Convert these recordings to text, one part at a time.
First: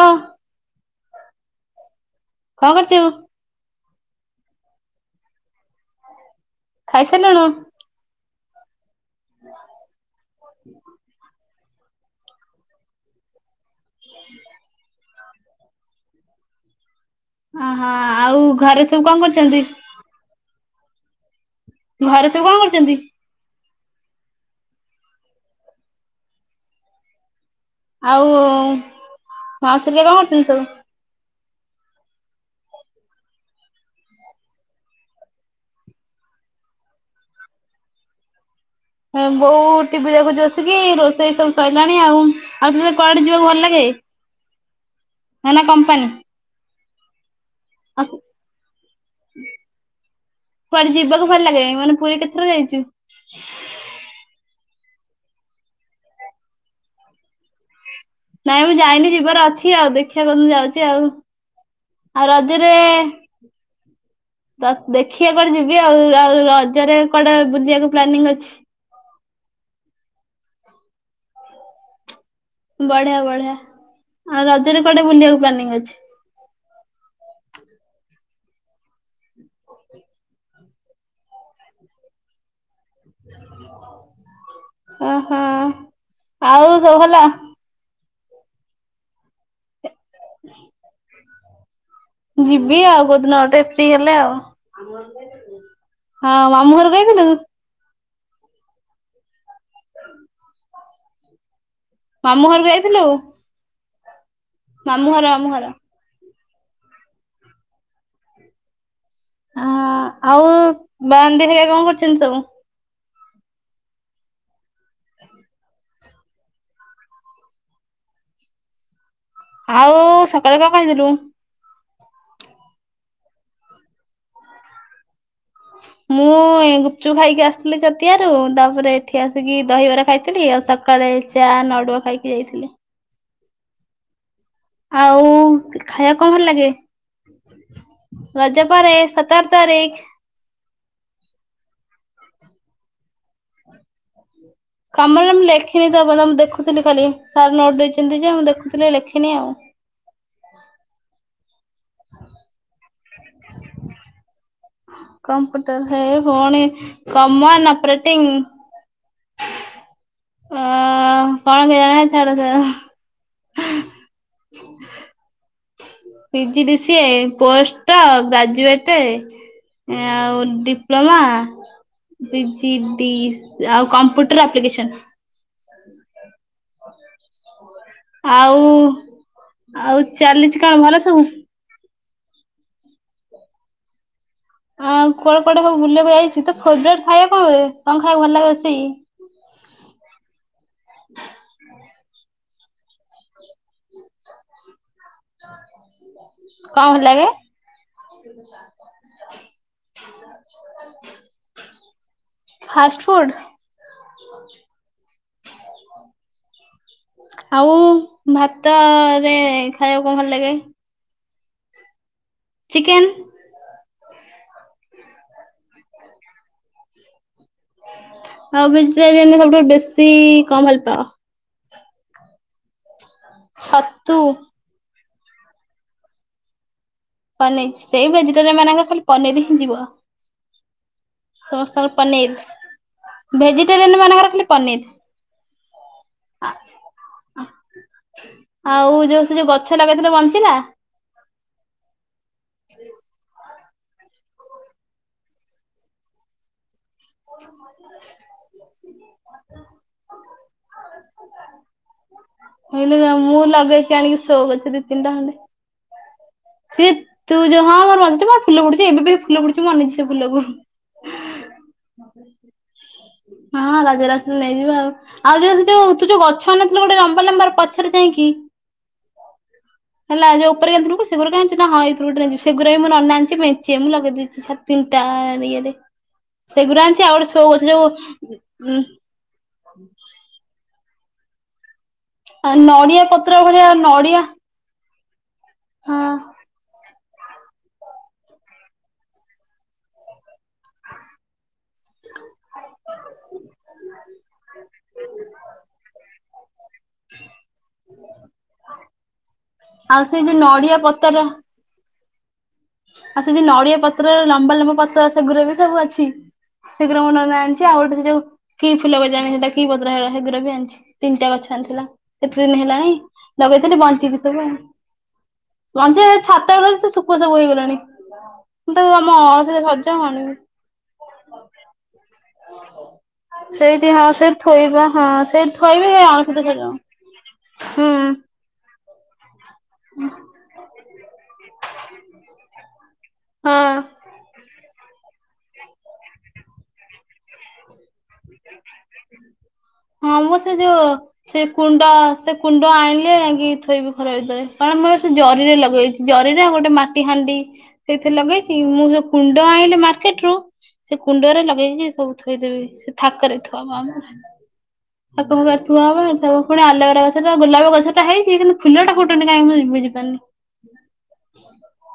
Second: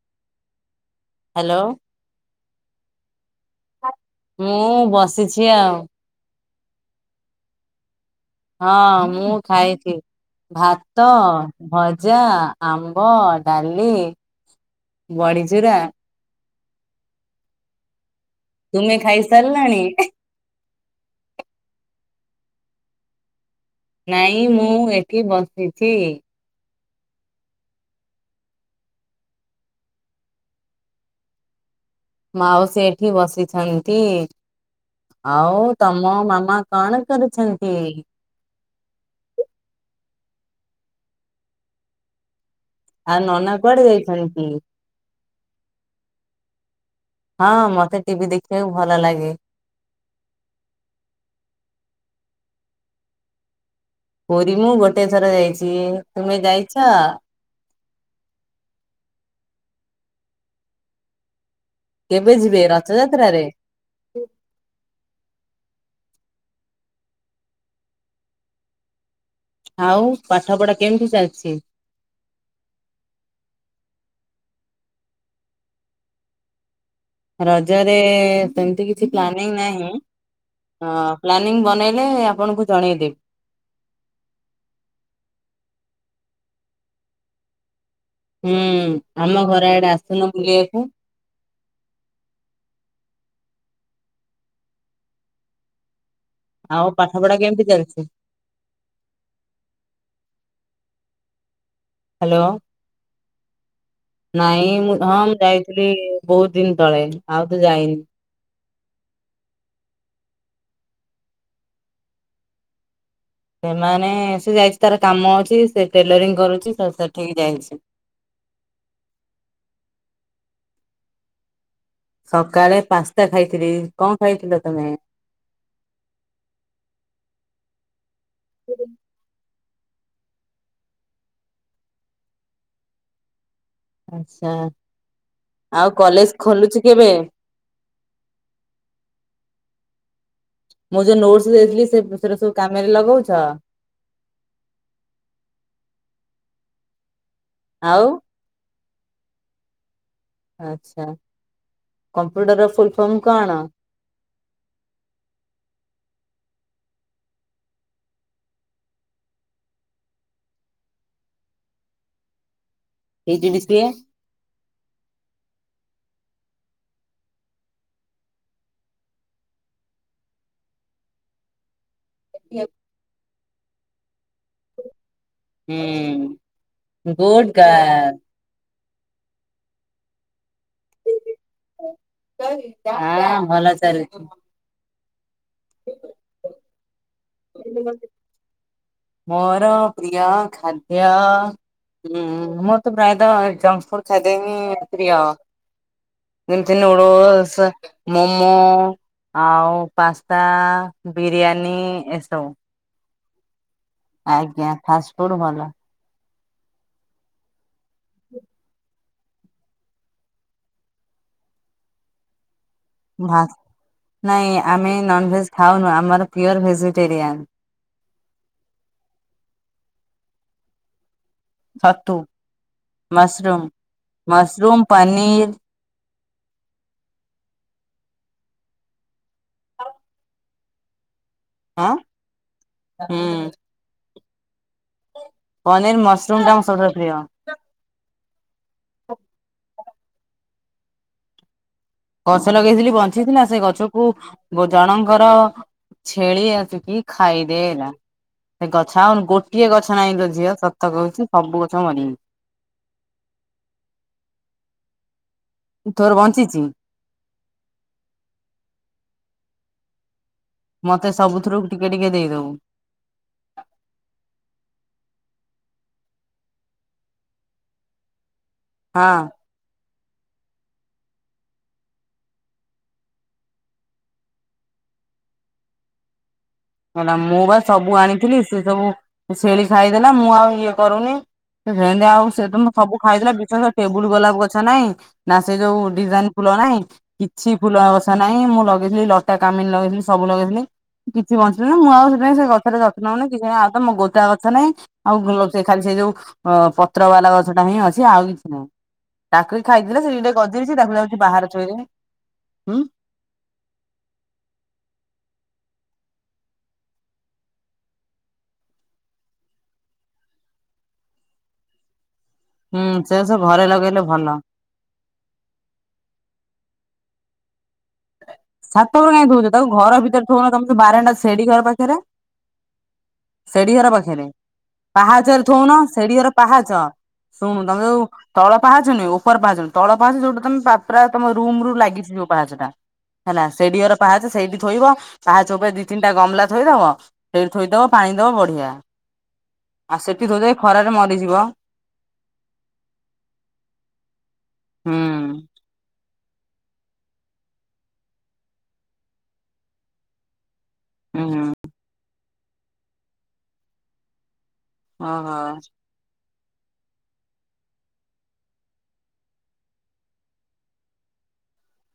ହଁ। ହ୍ୟାଲୋ। କଣ କରଛୁ? ମୁଁ ବସିଛି ଆଉ। ଖାଇସାରିଲେଣି? ହଁ ମୁଁ ଖାଇଛି ଭାତ, ଭଜା, ଆମ୍ବ ଡାଲି, ବଡିଚୁରା ଅହୋ ଆଉ ଘରେ ତୁମେ ସବୁ କଣ କରୁଛନ୍ତି? ଖାଇସାରିଲାଣି ଘରେ ସବୁ କଣ କରୁଛନ୍ତି? ନାଇଁ ମୁଁ ଏଠି ବସିଛି। ଆଉ ମାଉସିହରିକା କଣ କରୁଛନ୍ତି ସବୁ? ମାଉସି ଏଠି ବସିଛନ୍ତି। ଆଉ ତମ ମାମା କଣ କରୁଛନ୍ତି? ବୋଉ ଟିଭି ଦେଖୁଛୁ ବସିକି ରୋଷେଇ ସବୁ ସରିଲାଣି ଆଉ। ଆଉ ତୋତେ ଆଉ କୁଆଡେ ଯିବାକୁ ନନା ଭଲ କୁଆଡେ ଲାଗେ, ଯାଇଛନ୍ତି? ନା ନା କମ୍ପାନୀ। ହଁ, ମତେ ଆଉ ଟିଭି ଦେଖିବାକୁ ଭଲ ଲାଗେ। କୁଆଡେ ଯିବାକୁ ଭଲ ଲାଗେ? ମାନେ ପୁରୀ କେତେଥର ଯାଇଛୁ? ପୁରୀ ମୁଁ ଗୋଟେ ଥର ଯାଇଛି, ତୁମେ ଯାଇଛ? ନାଇଁ ମୁଁ ଯାଇନି ଯିବାର ଅଛି ଆଉ ଦେଖିବା କୋଉଦିନ ଯାଉଛି ଆଉ। ଆଉ କେବେ ଯିବେ ରଜରେ ରଥଯାତ୍ରାରେ ଦେଖିଆ କୁଆଡେ ଯିବି ଆଉ, ଆଉ ରଜରେ କଆଡେ ବୁଲିବାକୁ ପ୍ଲାନିଂ ଅଛି? ଆଉ ପାଠ ପଢା କେମିତି ଚାଲିଛି? ବଢିଆ ବଢିଆ, ଆଉ ରଜରେ କୁଆଡେ ବୁଲିବାକୁ ପ୍ଲାନିଂ ଅଛି? ରଜରେ ସେମିତି କିଛି ପ୍ଲାନିଂ ନାହିଁ ହଁ ପ୍ଲାନିଂ ବନେଇଲେ ଆପଣଙ୍କୁ ଜଣେଇଦେବି। ଓହୋ ଆଉ ସବୁ ଭଲ। ହୁଁ ଆମ ଘର ଆଡେ ଆସୁନ ବୁଲିବାକୁ। ଯିବି ଆଉ କୋଉଦିନ ଗୋଟେ ଫ୍ରି ହେଲେ ଆଉ। ହଁ ମାମୁ ଆଉ ଘରକୁ ଆଇଥିଲୁ? [unintelligible] ହ୍ୟାଲୋ ମାମୁଁ ଘରକୁ ଯାଇଥିଲୁ। ନାଇଁ ମୁଁ ମାମୁଁ ହଁ ଘର ମୁଁ ମାମୁଁ ଘର। ଯାଇଥିଲି ବହୁତ ଦିନ ତଳେ ଆଉ ତ ଯାଇନି। ହଁ ଆଉ ବାଇଆଣି ଦିଦି ହରିକା କଣ କରୁଛନ୍ତି ସବୁ? ସେମାନେ ସେ ଯାଇଛି ତାର କାମ ଅଛି ସେ ଟେଲରିଂ କରୁଛି ତ ସେଠିକି ଯାଇଛି। ଆଉ ସକାଳେ କଣ ଖାଇଥିଲୁ? ସକାଳେ ପାସ୍ତା ଖାଇଥିଲି, କଣ ଖାଇଥିଲ ତମେ? ମୁଁ ଗୁପଚୁପ ଖାଇକି ଆସିଥିଲି ଛତିଆରୁ ତାପରେ ଏଠି ଆସିକି ଦହିବରା ଖାଇଥିଲି, ଆଉ ସକାଳେ ଚା ନଡ଼ୁଆ ଖାଇକି ଯାଇଥିଲେ। ଆଛା। ଆଉ ଖାଇବାକୁ କଣ ଭଲ ଲାଗେ? କେବେ? ରଜ ପରେ ସତର ତାରିଖ। ମୁଁ ଯୋଉ ନୋଟସ୍ ଦେଇଥିଲି ସେ ସେରା ସବୁ କାମରେ ଲଗଉଛ। କାମରେ ମୁଁ ଲେଖିନି ତ ପର୍ଯ୍ୟନ୍ତ ମୁଁ ଦେଖୁଥିଲି ଖାଲି ସାର୍ ନୋଟ ଆଉ ଦେଇଛନ୍ତି ଯେ ମୁଁ ଦେଖୁଥିଲି ଲେଖିନି ଆଉ। ଆଛା। କମ୍ପ୍ୟୁଟର ର ଫୁଲ ଫର୍ମ କଣ? କମ୍ପୁଟର, ହେଇ ଭଉଣୀ କମନ ଅପରେଟିଂ ଆ କଣ କେଜାଣି, ଛାଡ, ଛାଡ। ପି ଜି ଡି ସିଏ। ପି ଜି ଡି ସିଏ- ପୋଷ୍ଟ ଗ୍ରାଜୁଏଟ ଆଉ ଡିପ୍ଲୋମା। ପିଜି ଡି ଆଉ କମ୍ପ୍ୟୁଟର ଆପ୍ଲିକେସନ। ହୁଁ, ଗୁଡ୍ ଗାର୍ଲ୍। ଆଉ, ଆଉ ଚାଲିଛି କଣ ଭଲ ସବୁ? ହାଁ, ଭଲ ଚାଲିଛି। ଆଉ କୁଆଡେ କୁଆଡେ ସବୁ ବୁଲିବାକୁ ଯାଇଛୁ। ତୋ ଫେବରେଟ ଖାଇବା କଣ? କଣ ଖାଇବାକୁ ଭଲ ଲାଗେ ରୋଷେଇ? ମୋର ପ୍ରିୟ ଖାଦ୍ୟ ହୁଁ, ମୋରତ ପ୍ରାୟତଃ ଏଇ ଜଙ୍କ ଫୁଡ୍ ଖାଦ୍ୟ ହିଁ ପ୍ରିୟ। ଯେମିତି କଣ ଭଲ ଲାଗେ ନୁଡୁଲସ୍, ମୋମୋ। ଆଉ pasta, biryani as fast food. ଆଜ୍ଞା ଫାଷ୍ଟଫୁଡ୍ ଭଲ। ଆଉ ଭାତରେ ଖାଇବାକୁ କଣ ଭଲ ଲାଗେ? ଚିକେନ୍। ଭାତ୍, ନାଇଁ ଆମେ ନନଭେଜ୍ ଖାଉନୁ ଆମର ପିଓର ଭେଜିଟେରିଆନ୍। ଆଉ ଭେଜିଟୋରିୟନରେ ସବୁଠାରୁ ବେଶୀ କଣ ଭଲ ପାଅ? ଛତୁ, ମଶରୁମ, ଛତୁ ମଶରୁମ ପନୀର୍। ପନିର। ସେଇ ଭେଜିଟେରିଆନ୍ ମାନଙ୍କର ଖାଲି ପନିର ହିଁ ଯିବ। ସମସ୍ତଙ୍କର ଆଁ ପନିର। ହୁଁ। ଭେଜିଟେରିଆନ୍ ମାନଙ୍କରଖାଲି ପନିର। ପନିର ମସରୁମ ଟା ମୋର ସବୁଠାରୁ ପ୍ରିୟ। ଆଉ ଯୋଉ ସେ ଯୋଉ ଗଛ ଲଗେଇଥିଲ ବଞ୍ଚିଲା। ଗଛ ଲଗେଇଥିଲି ବଞ୍ଚିଥିଲା ସେ ଗଛକୁ ଜଣଙ୍କର ଛେଳି ଆସିକିି ଖାଇଦେଲା। ସେ ଗଛ ଆଉ ଗୋଟିଏ ଗଛ ନାହିଁ ଲୋ ଝିଅ ସତ କହୁଛି ସବୁ ଗଛ ମରିଯାଇଛି। ମୁଁ କହିଲି ମୁଁ ଲଗେଇଛି ଆଣିକି ଶୋ ଗଛ ଦି ତିନିଟା ଖଣ୍ଡେ। ତୋର ବଞ୍ଚିଚି? ସେ ତୁ ଯୋଉ ହଁ ମୋର ବଞ୍ଚିଛି, ମୋର ଫୁଲ ଫୁଟୁଛି ଏବେ ବି ଫୁଲ ଫୁଟିଛି ମୁଁ ଅନେଇଛି ସେ ଫୁଲକୁ। ମତେ ସବୁଥିରୁ ଟିକେ ଟିକେ ଦେଇଦବୁ ହଁଁ ରଜରେ ଆସିଲେ ନେଇଯିବୁ ଆଉ। ଆଉ ଯୋଉ ସେ ଯୋଉ ତୁ ଯୋଉ ଗଛ ଆଣିନଥିଲୁ ଗୋଟେ ଲମ୍ବା ଲମ୍ବା ପଛରେ ଯାଇଁକି ହଁ। ହେଲା ଯୋଉ ଉପରେ ଏପଟକୁ ସେଗୁରାକ ଆଣିଛି। ନାଁ ହଁ ଏଥିରୁ ଗୋଟେ ନେବି, ସେଗୁରାକ ବି ମୋ ନନା ଆଣିଛି ମେଞ୍ଚେ ମୁଁ ଲଗେଇ ଦେଇଛି ଛାତ ତିନଟା ଇଏରେ। ସେଗୁଡା ଆଣିଛି ହେଲା ଆଉ ଗୋଟେ ମୁଁ ଶୋ ବା ଗଛ ସବୁ ଆଣିଥିଲି ସେ ଯୋଉ ସବୁ ଛେଳି ଖାଇଦେଲା ମୁଁ ଆଉ ଇଏ କରୁନି। ସେ ଜେନ୍ତି ଆଉ ସେଦିନ ସବୁ ନଡିଆ ଖାଇଥିଲା ପତ୍ର ଭଳିଆ ବିଶ୍ୱାସ କରିବୁନି ଟେବୁଲ ନଡିଆ ଗୋଲାପ ଗ ନାଇଁ ନା ସେ ଯୋଉ ହଁ ଡିଜାଇନ ଫୁଲ ନାହିଁ। କିଛି ଫୁଲଗଛ ନାହିଁ ମୁଁ ଲଗେଇଥିଲି ଲଟା କାମିନି ଲଗେଇଥିଲି ସବୁ ଲଗେଇଥିଲି ସେ ବଞ୍ଚିଲେନାହିଁ। ମୁଁ ଆଉ ସେଥିପାଇଁ ସେ ଗଛର ଯତ୍ନ ନଉନି କିଛି ନାହିଁ ଆଉ ତ ମୋର ଗୋଟାଏ ଗଛ ନାଇଁ। ଆଉ ଗୋ ସେ ଖାଲି ସେ ଯୋଉ ପତ୍ର ବାଲା ଗଛ ଟା ହିଁ ଅଛି ଆଉ କିଛି ନାହିଁ। ତାକୁ ବି ଖାଇଦେଲେ ଆଉ ସେ ବି ଟିକେ ଯୋଉ ନଡିଆ ଗଦେଇଛି ତାକୁ ଯାଉଛି ପତର ବାହାରେ ଥୋଇଦେବି। ହୁଁ। ଆଉ ସେ ଯୋଉ ନଡିଆ ପତ୍ର ଲମ୍ବା ଲମ୍ବା ପତ୍ର ସେଗୁରାବି ସବୁ ଅଛି। ସେଗୁରା ମୋ ନନା ଆଣିଛି ଆଉ ଗୋଟେ ସେ ଯୋଉ କି ଫୁଲ ଗଜ ଆଣି ସେଟା କି ପତ୍ର ହେ ସେଗୁରା ବି ଆଣିଛି ତିନିଟା ଗଛ ଆଣିଥିଲା। କେତେ ଦିନ ହୁଁ ହେଲାଣି ସେ ସବୁ ଘରେ ଲଗେଇଥିଲି ଲଗେଇଲେ ବଞ୍ଚିଛି ଭଲ। ସବୁ ବଞ୍ଚି ଛାତ ବଳ ସେ ସୁଖ ସବୁ ହେଇଗଲାଣି ମୁଁ ତାକୁ ସାତବେ ଆମ କାହିଁ ଥଉଚ୍ଚ ଅଳସୀରେ ତାକୁ ସଜ ଘର ହଉନି। ଭିତରେ ଥଉନ ତମେ ତ ବାରଟା ସେଢୀ ଘର ପାଖରେ ସେଡି ଘର ସେଇଠି ହଁ ପାଖରେ ସେଇଠି ଥୋଇବା ହଁ ପାହାଚରେ ସେଇଠି ଥୋଉନ ଥୋଇବି ହେଇ ସେଡି ଆଣ ଘର ସେଠ ସେ ପାହାଚ [unintelligible] ଶୁଣୁ ତମେ ଆଉ [unintelligible] ତଳ ପାହାଚ ନୁହ ଉପର ପାହାଚନ ତଳ ପାହାଚ ଯୋଉଟା ତମେ ପାତ୍ରା ତମ ରୁମ ରୁ ଲାଗି ଯଉ ପାହାଚ ଟା ହେଲା ହଁ ସେଇଠିର ପାହାଚ ସେଇଠି ଥୋଇବ ପାହାଚୋବେ ଦି ତିନି ଗେମ୍ ମଲା ଥୋଇଦବ ସେ ଥୋଇଦବ ପାଣି ବଢ଼ିଆ ହଁ ମୁଁ ତ ଯୋଉ ମରିଯିବ ସେ କୁଣ୍ଡ ସେ କୁଣ୍ଡ ଆଣିଲେ ଆ ଥୋଇବି ଖରା ଭିତରେ କାରଣ ମୁଁ ହୁଁ ସେ ଜରିରେ ଲଗେଇଛି ଜରିରେ ଗୋଟେ ମାଟି ହାଣ୍ଡି ସେଇଥିରେ ଲଗେଇଛି ମୁଁ ଯ କୁଣ୍ଡ ଆଣିଲି ମାର୍କେଟ ରୁ ସେ ହୁଁ କୁଣ୍ଡରେ ହୁଁ ଲଗେଇକି ସବୁ ଥୋଇଦେବେ ସେ ଥାକରେ ଥୁଆ ଆ କରେ ଥଆ ଓହୋ ହବ କରି ଥବ [unintelligible] ପୁଣି ଆଲବାର ଗଛଟ ଗୋଲାପ ଗଛା ହେଇଛି କିନ୍ତୁଲଟା ଫୁନ କାହିଁ ମୁଁ ବୁଝିପାରୁନି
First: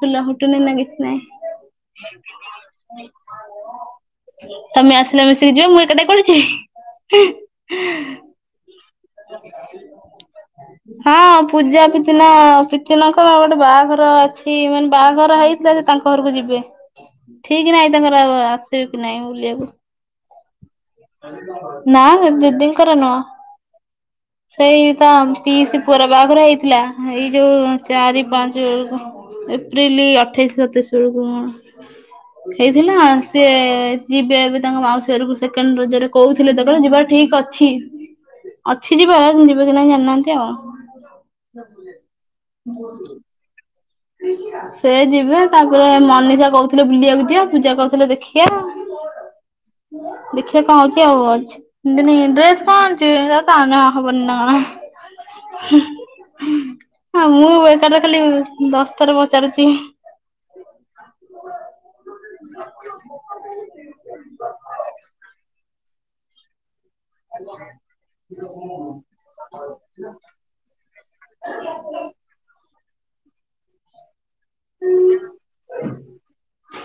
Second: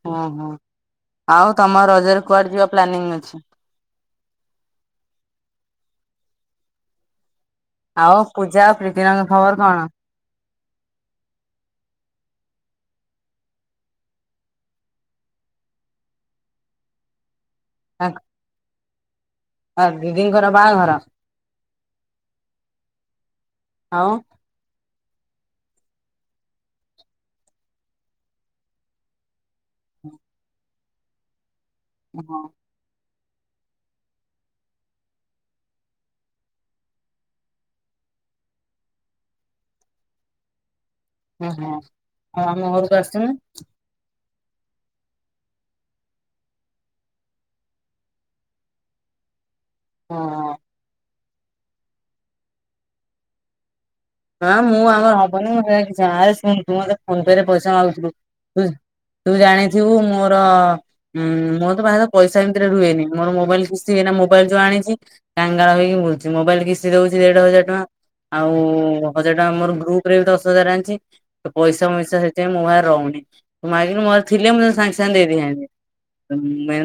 ଖୁଲା ହୁଁ ହୁଁ ହୁଟନ ଲାଗ ଆଉ ତମ ନାଇଁ ରଜରେ କୁଆଡେ ଯିବା ପ୍ଲାନିଂ ଅଛି [unintelligible] ତମେ ଆସିଲା ମିଶିକି ଯିବା ମୁଁ ଏ କୁଟିକା କୁଆଡେ଼ ଯିବି। ଆଉ ପୂଜା ଆଉ ପ୍ରୀତିରଙ୍ଗ ଖବର କଣ ହଁ ପୂଜା ପିତିନା ପିତି ନଙ୍କ ଗୋଟେ ବାହାଘର ଅଛି ମାନେ ବାହାଘର ହେଇ ତାଙ୍କ ଘରକୁ ଯିବେ ଠିକ ନାଇଁ ତାଙ୍କର ଆସିବେ କି ନାଇଁ ବୁଲିବାକୁ ଆ ଦିଦିଙ୍କର ବାହାଁଘର ନା ଦିଦିଙ୍କର ନୁହଁ ଆଉ ସେଇ ତ ପେଇଶି ପୁଅ ର ବାହାଘରେ ହେଇଥିଲା ଏଇ ଯୋଉ ଚାରି ପାଞ୍ଚ ଏପ୍ରିଲ ଅଠେଇଶ ସତେଇଶ ବେଳକୁ ହଁ କଣ ହେଇଥିଲା ସିଏ ଯିବେ ଏ ତାଙ୍କ ମାଉସୀ ଘରକୁ ସେକଣ୍ଡ ରଜରେ କହୁଥିଲେ ଦେ କ ଯିବା ଠିକ ଅଛି ଅଛି ଯିବା ଯିବ କି ନାହି ଜାଣିନାହାନ୍ତି ଆଉ ହଁ ହଁ ଆଉ ଆମ ଘରକୁ ଆସିନୁ। ସେ ଯିବେ ତାଙ୍କର ମନୀଷା କହୁଥିଲେ ବୁଲିବାକୁ ଯିବା ପୂଜା କହୁଥିଲେ ଦେଖିଆ। ହଁ। ଦେଖିବା କଣ ହଉଛି ଆଉ ଅଛି ଏମତି ନାଇ ଡ୍ରେସ୍ କଣ ଚ ତାାନ ଆହ ବନ ନା ହଁ ମୁଁ ଆମର ହବନି ମୁଁ ସେ କିଛି ଆରେ ଶୁଣ ତୁ [unintelligible] ମତେ ଫୋନ ହଁ ପେ ରେ ମୁଁ ପଇସା ବେକାର ଟା ମାଗୁଥିଲୁ ରେ ଖାଲି ତୁ ଦଶ ଥର ତୁ ପଚାରୁଛି। ଜାଣିଥିବୁ ମୋର ହୁଁ ମୋର ତ ବାହାଘର ପଇସା ଏମତି ରୁହେନି ମୋର ମୋବାଇଲ କିସ୍ତି ଏଇନା ମୋବାଇଲ ଯୋଉ ଆଣିଛି କାଙ୍ଗାଳ ହେଇକି ବୁଲୁଛି ମୋବାଇଲ କିିସ୍ତି ଦଉଛି। ଦେଢ ହଜାର ଟଙ୍କା ଆଉ ହଜାର ଟଙ୍କା ମୋର ଗ୍ରୁପ ରେ ଦଶ ହଜାର ଆଣିଛି ପଇସା ଫଇସା ସେଥିପାଇଁ ମୁଁ ପାଖରେ ରହୁନି ମାଗିନି ମ ଥିଲେ ମୁଁ ତତେ ସାଙ୍ଗେ ସାଙ୍ଗେ ଦେଇଦେଇଥାନ୍ତି।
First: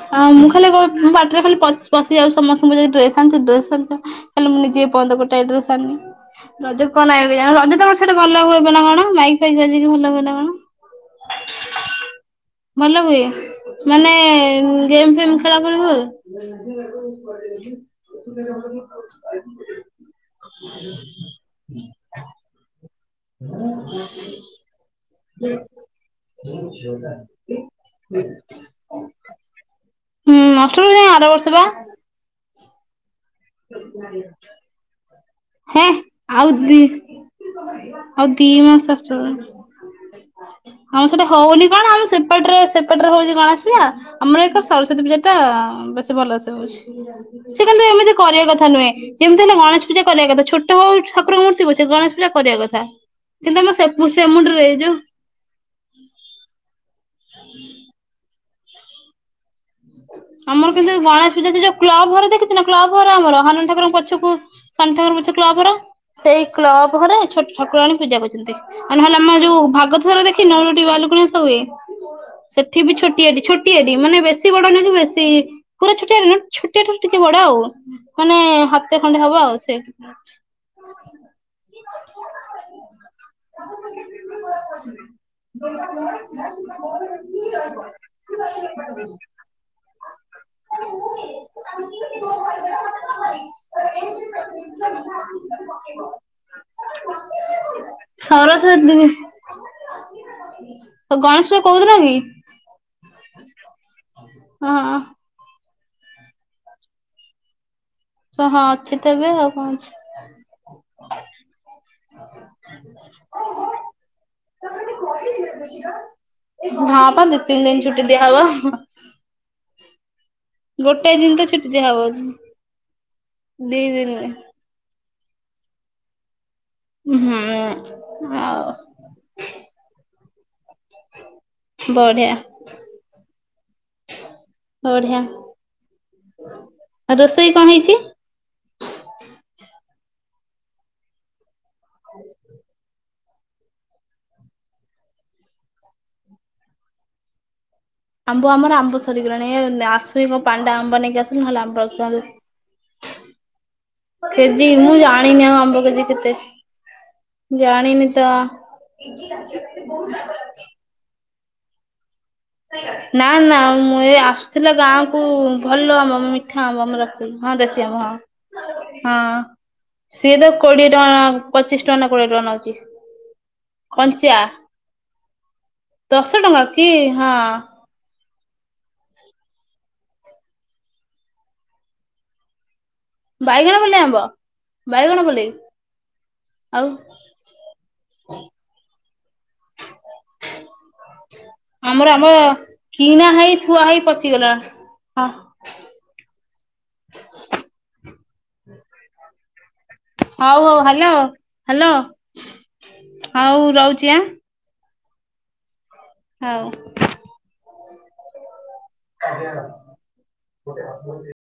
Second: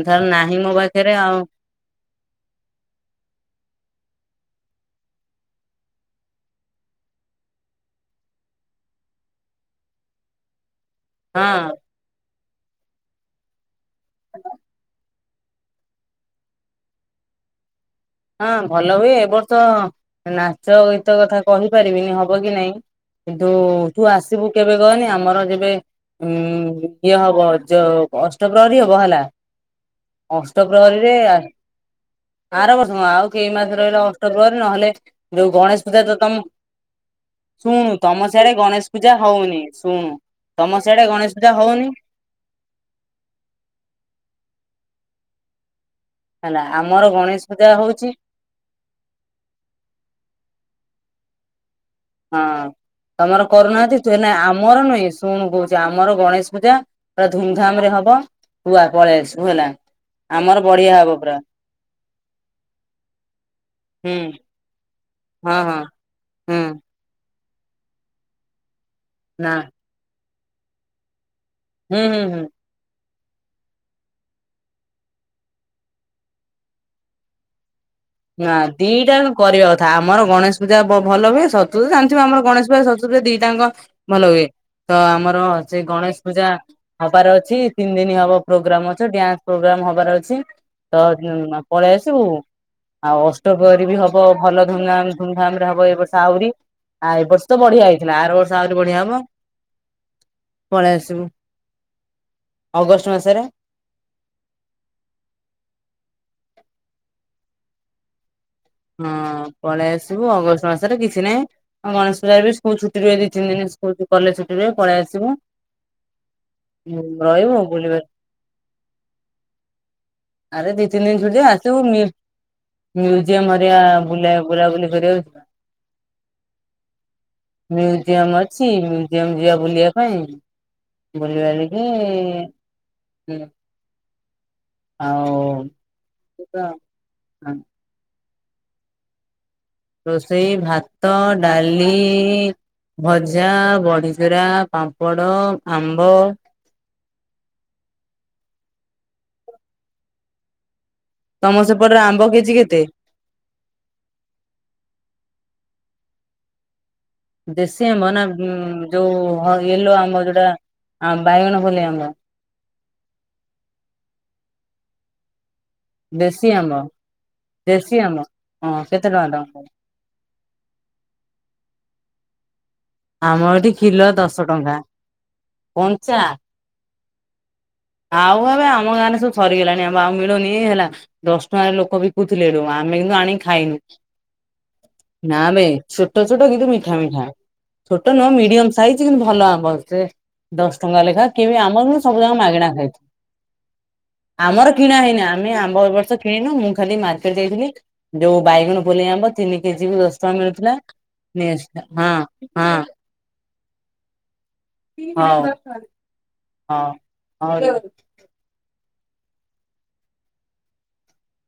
ଥା ଆଉ ମୁଁ ନାହିଁ ଖାଲି ମୋ ପାଖରେ ଆଉ ବାଟରେ ଖାଲି ପ ପଶି ଯାଉଛି ସମସ୍ତଙ୍କୁ ପଚାରୁଛି ଡ୍ରେସ ଆଣିଛୁ ଡ୍ରେସ ଆଣିଛୁ ହେଲେ ମୁଁ ନିଜେ ଏ ପର୍ଯ୍ୟନ୍ତ ଗୋଟେ ଡ୍ରେସ ଆଣିନି। ରଜ କଣ ନ ରଜ ତମର ସେଇଠି ଭଲ ହୁଏବ ନା କଣ ମାଇକ ଫାଇକ ଆଜିକି ଭଲ ହୁଏ ନା କଣ। ହଁ। ଭଲ ହୁଏ ମାନେ ହ [unintelligible] ଗେମ୍ ଫେମ୍ ଖେଳା ଖେଳି ହୁଏ? ହଁ ଭଲ ହୁଏ। ଏ ବର୍ଷ ନାଚ ଗୀତ କଥା କହିପାରିବିନି ହବ କି ନାଇଁ। କିନ୍ତୁ ତୁ ଆସିବୁ କେବେ କହନି? ଆମର ଯେବେ ଉଁ ଇଏ ହବ ଯୋଉ ଅଷ୍ଟପ୍ରହରୀ ହବ ହେଲା ହୁଁ ଅଷ୍ଟ ଅଷ୍ଟମ ଯାଏଁ ପ୍ରହରୀରେ ଆର ଆ ବର୍ଷ ବା। ଆର ବର୍ଷ ନୁହଁ ଆଉ ଏଇ ମାସ ରହିଲା ଅଷ୍ଟପ୍ରହରୀ ନହେଲେ ଯୋଉ ଗଣେଶ ହେ ପୂଜା ତ ତମ ଆଉ ଦି ଶୁଣୁ ଆଉ ତମର ଦି ସିଆଡେ ମାସ ଗଣେଶ ଆସୁଚି। ପୂଜା ହଉନି ଶୁଣୁ ତମର ଆମ ସିଆଡେ ସେଟା ଗଣେଶ ପୂଜା କଣ ହଉନି। ଆମ ସେପଟରେ ସେପଟରେ ହଉଛି ଗଣେଶ ପୂଜା ଆମର ଏ ସରସ୍ଵତୀ ପୂଜା ଟା ଭଲସେ ହେଲା ହଉଛି ଆମର ଗଣେଶ ସେ ପୂଜା କିନ୍ତୁ ଏମିତି ହଉଛି। କରିବା କଥା ନୁହେଁ। ଯେମିତି ହେଲେ ଗଣେଶ ପୂଜା କରିବା କଥା। ଛୋଟ ହଉ ଠାକୁର ମୂତ୍ତି ପଛେ ଗଣେଶ ପୂଜା କରିବା ହଁ କଥା କିନ୍ତୁ ଆମର ସେ ସେ ମୁଣ୍ଡରେ ଯୋଉ ଶୁଣ କହୁଛି ଆମର ଗଣେଶ ପୂଜା ପା ଧୁମଧାମ ରେ ହବ ତୁ ପଳେଇ ଆସିବୁ ହେଲା। ଆମର ବଢିଆ କିନ୍ତୁ ହବ ଗଣେଶ ପୁରା ପୂଜା ଯୋଉ କ୍ଲବ ଘର ଦେଖିଛୁ ନା କ୍ଲବ ଘର ଆମର ହନୁମାନ ଠାକୁର ହୁଁ ପଛକୁ ଶନି ଠାକୁର ପଛକୁ ଯୋଉ କ୍ଲବ ହଁ ଘର ହଁ ସେଇ ହୁଁ କ୍ଲବ ଘରେ ଛୋଟ ଠାକୁର ଆଣି ପୂଜା ପାଉଛନ୍ତି। ଆଉ ନହେଲେ ଆମ ନା ଯୋଉ ଭାଗବତ ଘର ଦେଖିନୁ ଆମର ଯୋଉଠି ଭାଲୁକୁଣି ଓଷା ହୁଏ ହୁଁ ହୁଁ ହୁଁ ସେ ସେଠି ବି ଛୋଟିଆଟି ଛୋଟିଆଟି ମାନେ ବେଶୀ ବଡ ନା କି ବେ ସେ ପୁରା ଛୋଟିଆ ଛୋଟିଆଠାରୁ ଟିକେ ବଡ ଆଉ ମାନେ ନା ହାତେ ଦିଇଟା ଖଣ୍ଡେ ହବ ଆଉ କରିବା ସେ କଥା ଆମର ଗଣେଶ ପୂଜା ଭଲ ହୁଏ ସରସ୍ବତୀ ଜାଣିଥିବ ଆମର ଗଣେଶ ପୂଜା ସର ସ୍ୱତୀ ଦିଇଟାଙ୍କ ଭଲ ହୁଏ ତ ଆମର ସେ ଗଣେଶ ପୂଜା ହବାର ଅଛି ତିନି ଦିନ ହବ ପ୍ରୋଗ୍ରାମ ଅଛି ଡ୍ୟାନ୍ସ ପ୍ରୋଗ୍ରାମ ହବାର ଅଛି ତ ପଳେଇ ଆସିବୁ। ଆଉ ଅଷ୍ଟପ୍ରହରୀ ବି ହବ ଭଲ ଧୁମଧାମ ଧୁମଧାମ ରେ ହବ ଏ ବର୍ଷ ଆହୁରି। ଆଉ ଏ ବର୍ଷ ତ ବଢିଆ ହେଇଥିଲା ଆର ବର୍ଷ ଆହୁରି ବଢିଆ ହବ। ପଳେଇ ତ ଆସିବୁ ଗଣେଶ ପୂଜା କୋଉ ଦିନ କି? ଅଗଷ୍ଟ ମାସରେ। ହଁ। ତ ହଁ। ଅଛି ତ ହଁ ଏବେ ଆଉ କଣ ଅଛି। ପଳେଇ ଆସିବୁ ଅଗଷ୍ଟ ମାସରେ କିଛି ନାହିଁ ଅ ଗଣେଶ ପୂଜାରେ ବି ସ୍କୁଲ ଛୁଟି ରହେ ଦି ତିନି କଲେଜ ଛୁଟି ରେ ପଳେଇ ଆସିବୁ। ହଁ ପା ଦି ରହିବୁ ତିନି ଦିନ ବୁଲିବା ଛୁଟି ଦିଆହବ। ଆରେ ଦି ତିନି ଗୋଟାଏ ଦିନ ଛୁଟି ତ ଆସିବୁ ଦିଆହବ ନି ମି ମ୍ୟୁଜିିୟମ ଦି ଦିନ ବୁଲାବୁଲି କରିବାକୁ ହୁଁ ମ୍ୟୁଜିିୟମ ଆଉ ଅଛି ମ୍ୟୁ ମ୍ୟୁଜୟମ ଯିବା ବୁଲିବା ପାଇଁ ବୁଲି ବଢିଆ ବାଲିକି ବଢିଆ। ଆଉ ରୋଷେଇ କଣ ହେଇଛି? ରୋଷେଇ ଭାତ ଡାଲି ଭ ଭଜା, ବଢିଚୁରା, ପାମ୍ପଡ଼, ଆମ୍ବ। ଆମ୍ଭ ଆମର ଆମ୍ଭ ସରିଗଲାଣି ଆସୁ ଏକ ପାଣ୍ଡା ଆମ୍ବ ନେଇକି ଆସି ତମ ସେପଟରେ ଆମ୍ବ କେଜି କେତେ? କେଜି ମୁଁ ଜାଣିନି ଆଉ ଆମ୍ବ କେଜି କେତେ? ଦେଶୀ ଜାଣିନି ଆମ୍ବ ନା ତ ଯୋଉ ୟେଲୋ ଆମ୍ବ ଯୋଉଟା ବାଇଗଣ ପଳେଇ ଆମ୍ବ। ନା ନା ମୁଁ ଏ ଆସୁଥିଲା ଗାଁ କୁ ଭଲ ଆମ୍ବ ମିଠା ଆମ୍ବ ମୁଁ ରଖଥିଲି ହଁ ଦେଶି ଦେଶୀ ଆମ୍ବ। ହଁ, କେତେ ଟଙ୍କା ତମ ହଁ। ସିଏ ତ କୋଡିଏ ଟଙ୍କା ପଚିଶ ଟଙ୍କା ନା କୋଡିଏ ଟଙ୍କା ନଉଛି। ଆମର ଏଠି କିଲୋ କଞ୍ଚା। ଦଶ ଟଙ୍କା କଞ୍ଚା। ଦଶ ଟଙ୍କା କି ହଁ। ଆଉ ଏବେ ଆମ ଗାଁ ରେ ସବୁ ସରିଗଲାଣି ଆମ୍ଭ ଆଉ ମିଳୁନି ହେଲା ଦଶ ଟଙ୍କାରେ ଲୋକ ବି ବିକୁଥିଲେ ହେଟୁ ଆମେ କିନ୍ତୁ ଆଣିକି ବାଇଗଣ ଖାଇନୁ। ପଲେଇ ଆମ୍ବ ବାଇଗଣ ନା ପଲେଇ ମେ ଛୋଟ ଛୋଟ କିନ୍ତୁ ଆଉ ମିଠା ମିଠା। ଛୋଟ ନୁହଁ ମିଡିୟମ ସାଇଜ୍ କିନ୍ତୁ ଭଲ ଆମ୍ବ ସେ ଦଶ ଟଙ୍କା ଲେଖା କେବେ ଆମରୁ ଆମର ସବୁ ଆମ୍ବ ଯାକ ମାଗେଣା। କିଣା ହେଇ ଥୁଆ ହେଇ ପଚିଗଲା। ଆମର କିଣା ହେଇନା ହଁ ଆମେ ଆମ୍ବ ଏ ବର୍ଷ କିଣିନୁ ମୁଁ ଖାଲି ମାର୍କେଟ ଯାଇଥିଲି। ଯୋଉ ବାଇଗଣ ପଲେଇ ଆମ୍ବ ତିନି କେଜି କୁ ଦଶ ଟଙ୍କା ହଉ ମିଳୁଥୁଲା ହଉ ହ୍ୟାଲୋ ନେଇ ଆସିଥା ହଁ ହଁ। ହୋଉ ରହୁଚି ଆଁ। ହଉ। ହଉ। ହଉ ହଉ।